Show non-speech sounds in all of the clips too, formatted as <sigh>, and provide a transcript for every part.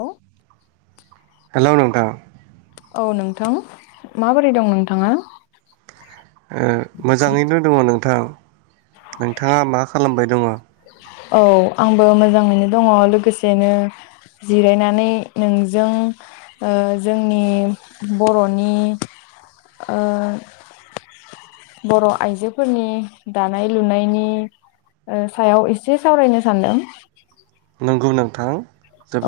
औ हेल' नोंथां औ नोंथां माबोरै दं नोंथाङा? मोजाङैनो दङ नोंथां। नोंथाङा मा खालामबाय दङ? औ आंबो मोजाङैनो दङ लोगोसेनो जिरायनानै नोंजों ओ जोंनि बर'नि बर' आइजोफोरनि दानाय लुनायनि सायाव एसे सावरायनो सानदों। नंगौ नोंथां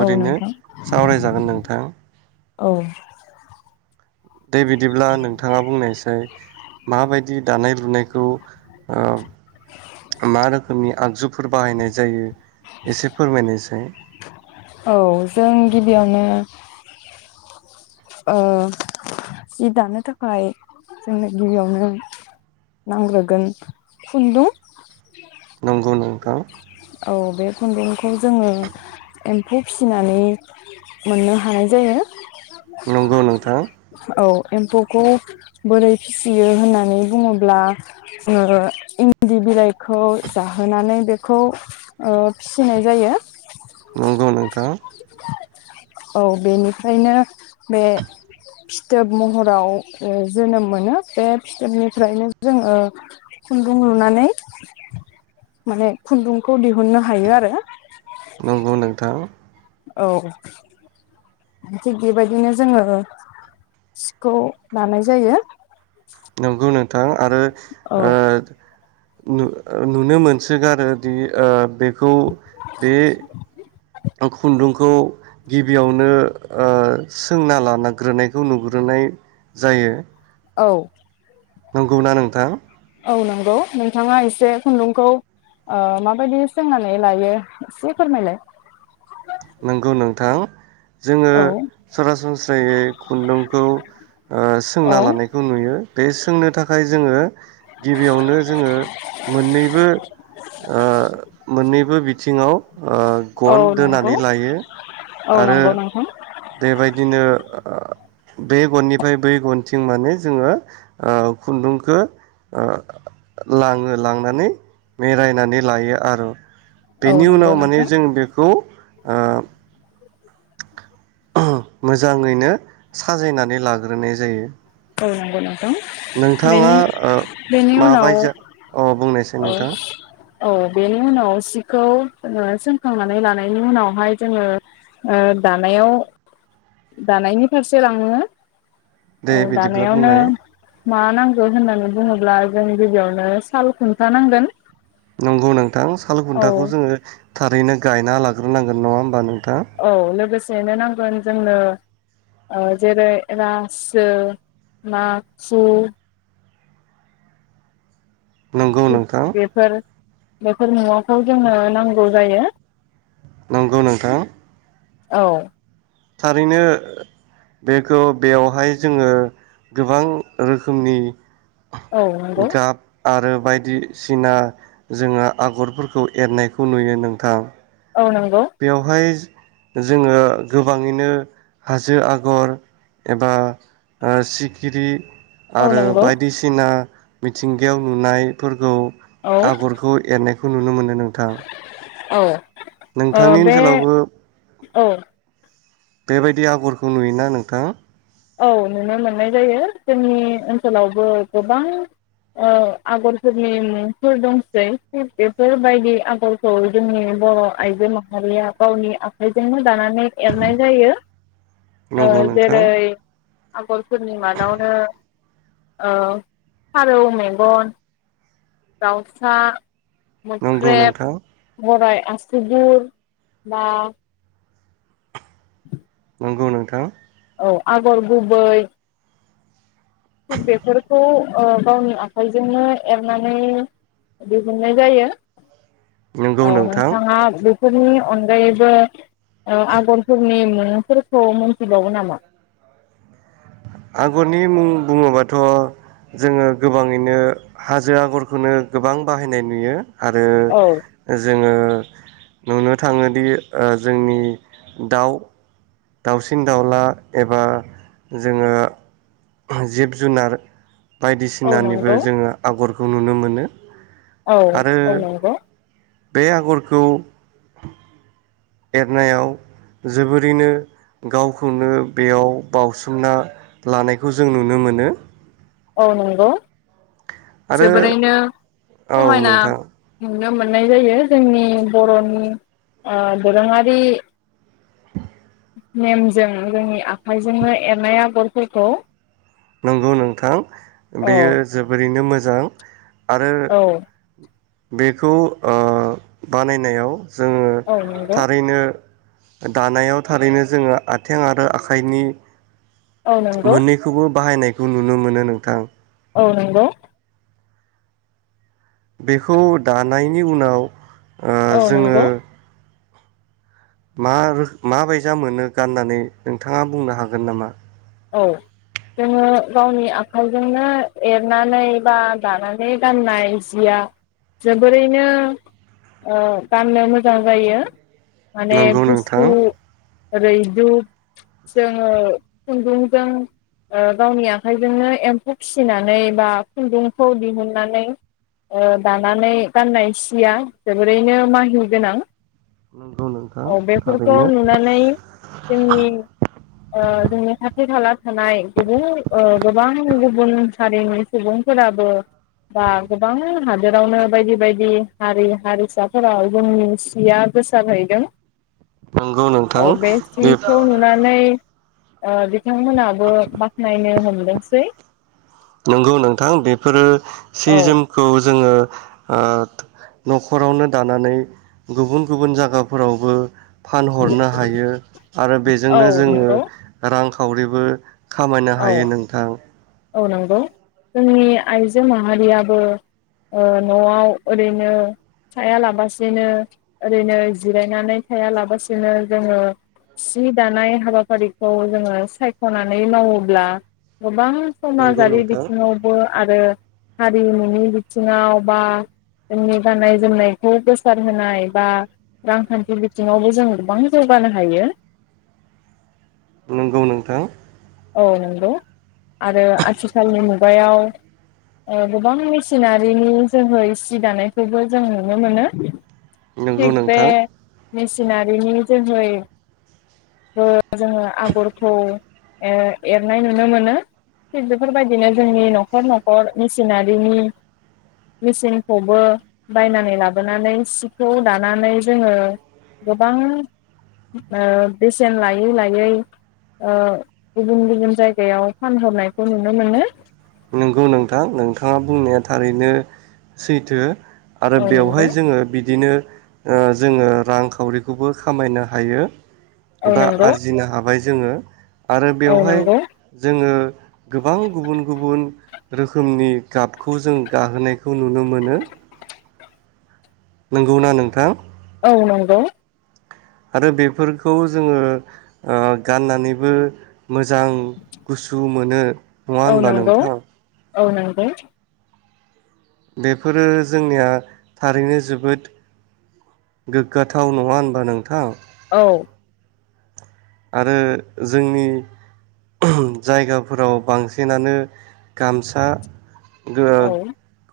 औ नोंथां सावरायजागोन नोंथां। औ दे बिदिब्ला नोंथाङा बुंनायसाय माबायदि दानाय लुनायखौ ओ मा रोखोमनि आगजुफोर बाहायनाय जायो? एसे फोरमायनायसाय। औ जों गिबियावनो ओ जि दानो थाखाय जोंनो गिबियावनो नांग्रोगोन खुन्दुं। नंगौ नों औ बे खुन्दुंखौ जोङो एम्फौ फिसिनानै मोननो हानाय जायो। नंगौ नोंथां औ एम्फौखौ बोरै फिसियो होननानै बुङोब्ला ओ इन्दि बिलाइखौ जाहोनानै बे खौ ओ फिनाय जायो। नंगौ नोंथां औ बेनिफ्रायनो बे फिथोब महराव जोनोम मोनो बे फिथोबनिफ्रायनो जोङो खुन्दुं लुनानै माने खुन्दुंखौ दिहुननो हायो आरो। नंगौ नोंथां औ थिग बेबायदिनो जोङो सिखौ लानाय जायो। नंगौ नों थां आरो औ ओ नु-नुनो मोनसोगारो दि ओ बेखौ बे खुन्दुं खौ गिबियावनो ओ सोंना लानाग्रोनायखौ नुग्रोनाय जायो। औ। नंगौना नोंथां? औ नंगौ, नोंथाङा एसे खुन्दुंखौ अ माबायदि सोंनानै लायो एसे फोरमायलाय। नोंगौ नोंथां। जोङो औ सरासनस्रायै खुन्दुंखौ ओ औ सोंना लानायखौ नुयो बे सोंनो थाखाय जोङो गिबियावनो जोङो मोननैबो। अ मोननैबो बिथिङाव अ औ गन नंगौ दोनानै लायो औ आरो नंगौ नोंथां बेबायदिनो बे गननिफ्राय बै गनथिं माने जोङो अ खुन्दुंखौ अ लाङो लांनानै बमेरायायनानै लायो आरो। औ बेनि नंगौ उनाव माने नोंथां जों बेखौ ओ मोजाङैनो साजायनानै लाग्रोनाय जायो। औ नंगौ नों नोंथाङा बेनि उनाव माबाय अ बुंनायसै औ नोंथां? औ बेनि उनाव सिखौ सोंखांनानै लानायनि उनावहाय जोङो ओ दानायाव। दानायनि फारसे लाङो। दे औ बिदिब्ला दानायावनो। बुंनाय मा नांगौ होननानै बुङोब्ला जों गिबियावनो साल खुन्था नांगोन। नंगौ नों साल औ खुन्थाखौ जोङो थारैनो गायना लाग्रोनांगोन नङा होमबा? नों- औ लोगोसे- सेनो नांगोन जोंनो ओ जेरै रासो माखु नंगौ नोंथां। बेफोर बेफोर मुवाखौ जोंनो नांगौ जायो। नंगौ नोंथां। औ। थारैनो बेखौ बेयावहाय जोङो गोबां रोखोमनि। औ नंगौ। गाब आरो बायदिसिना जोङो आगरफोरखौ एरनायखौ नुयो नोंथां। औ नंगौ बेवहाय जोङो गोबाङैनो हाजो आगर एबा ओ सिखिरि औ आरो नंगौ बायदिसिना। मिथिंगायाव नुनाय फोरखौ। औ आगरखौ एरनायखौ। बेखौ नुनो मोनो। नोंथां औ ओ नोंथांनि बे ओनसोलावबो औ बेबायदि आगरखौ नुयोना नोंथां औ नुनो मोननाय जायो जोंनि ओनसोलावबो गोबां ओ आगरफोरनि मुंफोर दंसै थिग बेफोरबायदि आगरखौ जोंनि बर आइजो माहारिया गावनि आखाइजोंनो दानानै एरनाय जायो ओ नंगौ नोंथां जेरै आगरफोरनि मादावनो ओ फारौ मेगन दाउसा नंगौ मोख्रेब नोंथां बराइ आसुगुर बा लांदां नंगौ नोंथां औ आगर गुबै बेसारखौ गावनि आखाइजोंनो एरनानै दिहुननाय जायो। नंगौ औ नोंथां नोंथाङा फोरनि अनगायैबो आगरफोरनि मुंफोरखौ मोनथिबावो नामा आगरनि मुं बुङोबाथ' जोङो गोबाङैनो हाजो आगरखौनो गोबां बाहायनाय नुयो। आरो औ जोङो नुनो थाङोदि जोंनि दाउ दाउसिन दाउला एबा जोङो जिब-जुनार औ नंगौ बायदिसिनानिबो जोङो आगर खौ नुनो मोनो। औ आरो औ नंगौ। बे आगरखौ एरनायाव जोबोरैनो गावखौनो बेयाव बावसोमना लानायखौ जों नुनो मोनो। औ नंगौ। आरो जोबोरैनो औ समायना नोंथां नुनो मोननाय जायो जोंनि बर'नि दोरोङारि <inaudible> नेमजों जोंनि आखाइजोंनो एरनाय आगरफोरखौ नंगौ नोंथां औ बेयो जोबोरैनो मोजा जां आरो औ बेखौ बानायनायाव जोङो औ नंगौ थारैनो दानायाव थारैनो जोङो आथें आरो आखाइनि औ नंगौ मोननैखौबो बाहायनायखौ नुनो मोनो नोंथां औ नंगौ बेखौ दानायनि उनाव औ जोङो नंगौ मा रोख मा बायसा मोनो गाननानै नोंथाङा बुंनो हागोन नामा औ जोङो गावनि आखाइजोंनो एरनानै बा दानानै गाननाय जिया जोबोरैनो गाननो मोजां जायो माने नंगौ नोंथां गुसु रैदुब जोङो खुन्दुंजों गावनि आखाइजोंनो एम्फौ फिसिनानै बा खुन्दुंखौ दिहुननानै दानानै गाननाय सिया जोबोरैनो माहि गोनां नंगौ नोंथां औ बेफोरखौ थारैनो नुनानै जोंनि जोंनि खाथि खाला थानाय गुबुन गोबां गुबुन हारिनि सुबुंफोराबो बा गोबां हादोरावनो बायदि बायदि हारि हारिसाफोराव जोंनि सिया गोसारहैदों नंगौ नोंथां बे <unintelligible> बिथांमोनाबो बाखनायनो हमदोंसै नंगौ नोंथां बेफोरो सि औ जोमखौ जोङो न'खरावनो दानानै गुबुन गुबुन जायगाफोरावबो फानहरनो हायो आरो औ बेजोंनो जोङो नंगौ रां खावरिबो खामायनो औ हायो नोंथां औ नंगौ जोंनि आइजो माहारियाबो न'आव ओरैनो थाया लाबसिनो ओरैनो जिरायनानै थाया लाबसिनो जोङो सि दानाय हाबाफारिखौ जोङो सायख'नानै मावो <unintelligible> गोबां नंगौ समाजारि नोंथां बिथिङावबो आरो हारिमुनि बिथिङाव बा जोंनि गाननाय जोमनायखौ गोसार होनाय बा रांखान्थि बिथिङावबो जों गोबां जौगानो हायो नंगौ नोंथां औ नंगौ आरो आथिखालनि मुगायाव गोबां मेसिनारिनि जोङो सि दानायखौबो जों नुनो मोनो नोंगौ थिग बे नोंथां मेसिनारिनि जोहै जोङो आगरखौ एरनाय नुनो मोनो थिग बेफोरबायदिनो जोंनि न'खर न'खर मेसिनारिनि मेसिनखौबो बायनानै लाबोनानै सिखौ दानानै जोङो गोबां बेसेन लायै लायै गुबुन गुबुन जायगायाव फानहरनायखौ नुनो मोनो नंगौ नोंथां नोंथाङा बुंनाया थारैनो सैथो आरो औ नंगौ बेवहाय जोङो बिदिनो जोङो रांखावरिखौबो खामायनो हायो औ एबा नंगौ आरजिनो हाबाय जोङो आरो औ बेवहाय नंगौ जोङो गोबां गुबुन गुबुन रोखोमनि गाबखौ जों गाहोनायखौ नुनो मोनो। नंगौ ना नोंथां? औ नंगौ। आरो बेफोरखौ जोङो ओ गाननानैबो मोजां गुसु मोनो। नङा औ होनबा नंगौ नोंथां? औ नंगौ‌। बेफोरो जोंनिया थारैनो जोबोद गोग्गाथाव नङा होनबा नोंथां? औ। आरो जोंनि जायगाफोराव बांसिनानो गामसा ओ औ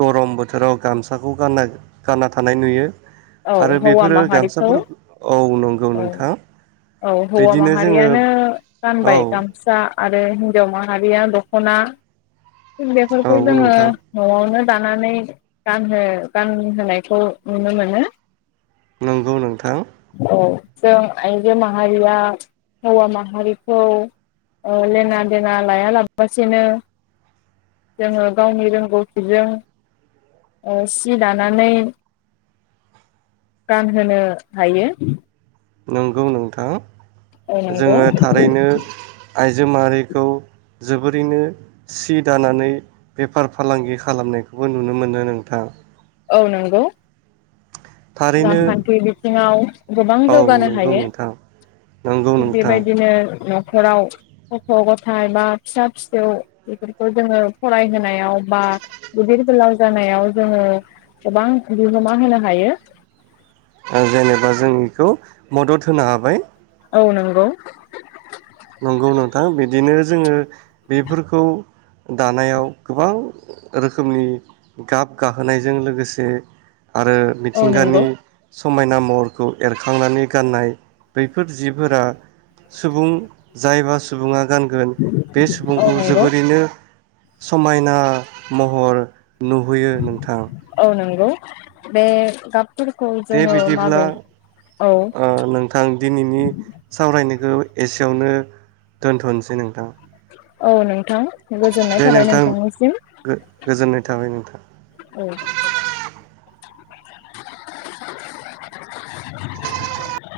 गरमबो बोथोराव गामसाखौ गानना गानना थानाय नुयो। औ आरो हौवा बेफोरो माहारिखौ गामसाफोर औ नंगौ औ नोंथां। औ हौवा बिदिनो जोङो माहारियानो औ गानबाय गामसा आरो हिन्जाव माहारिया दख'ना औ बेफोरखौ जोङो नोंथां न'आवनो दानानै गानहो गानहोनायखौ नुनो मोनो। नंगौ नोंथां। औ जों आइजो माहारिया हौवा माहारिखौ ओ लेना देना लायालासेनो जोङो गावनि रोंगौथिजों ओ सि दानानै गानहोनो हायो। नंगौ नोंथां औ नंगौ जोङो थारैनो आइजो माहारिखौ जोबोरैनो सि दानानै बेफार फालांगि खालामनायखौबो नुनो मोनो नोंथां। औ नंगौ। थारैनो रांखान्थि बिथ थिङाव गोबां औ जौगानो नंगौ हायो नोंथां नंगौ थिग नोंथां बेबायदिनो न'खराव गथ' गथाय बा फिसा फिसौ बेफोरखौ जोङो फरायहोनायाव बा गिदिर गोलाव जानायाव जोङो गोबां बिहोमा होनो हायो। जेनेबा जों बेखौ मदद होनो हाबाय। औ नंगौ। नंगौ नोंथां बिदिनो जोङो बेफोरखौ दानायाव गोबां रोखोमनि गाब गाहोनायजों लोगोसे आरो औ नंगौ मिथिंगानि समायना महरखौ एरखांनानै गाननाय बैफोर जिफोरा सुबुं जायबा सुबुङा गानगोन बे औ सुबुंखौ नंगौ जोबोरैनो समायना महर नुहैयो नोंथां। औ नंगौ बे गाबफोरखौ दे जोङो बिदिब्ला माबे औ ओ नोंथां दिनैनि सावरायनायखौ एसेयावनो दोन्थ'नोसै नोंथां। औ नंगौ। नोंथां गोजोननाय दे थाबाय नोंथां नोंथांनिसिम गो-गोजोननाय थाबाय नोंथां। औ। <inaudible>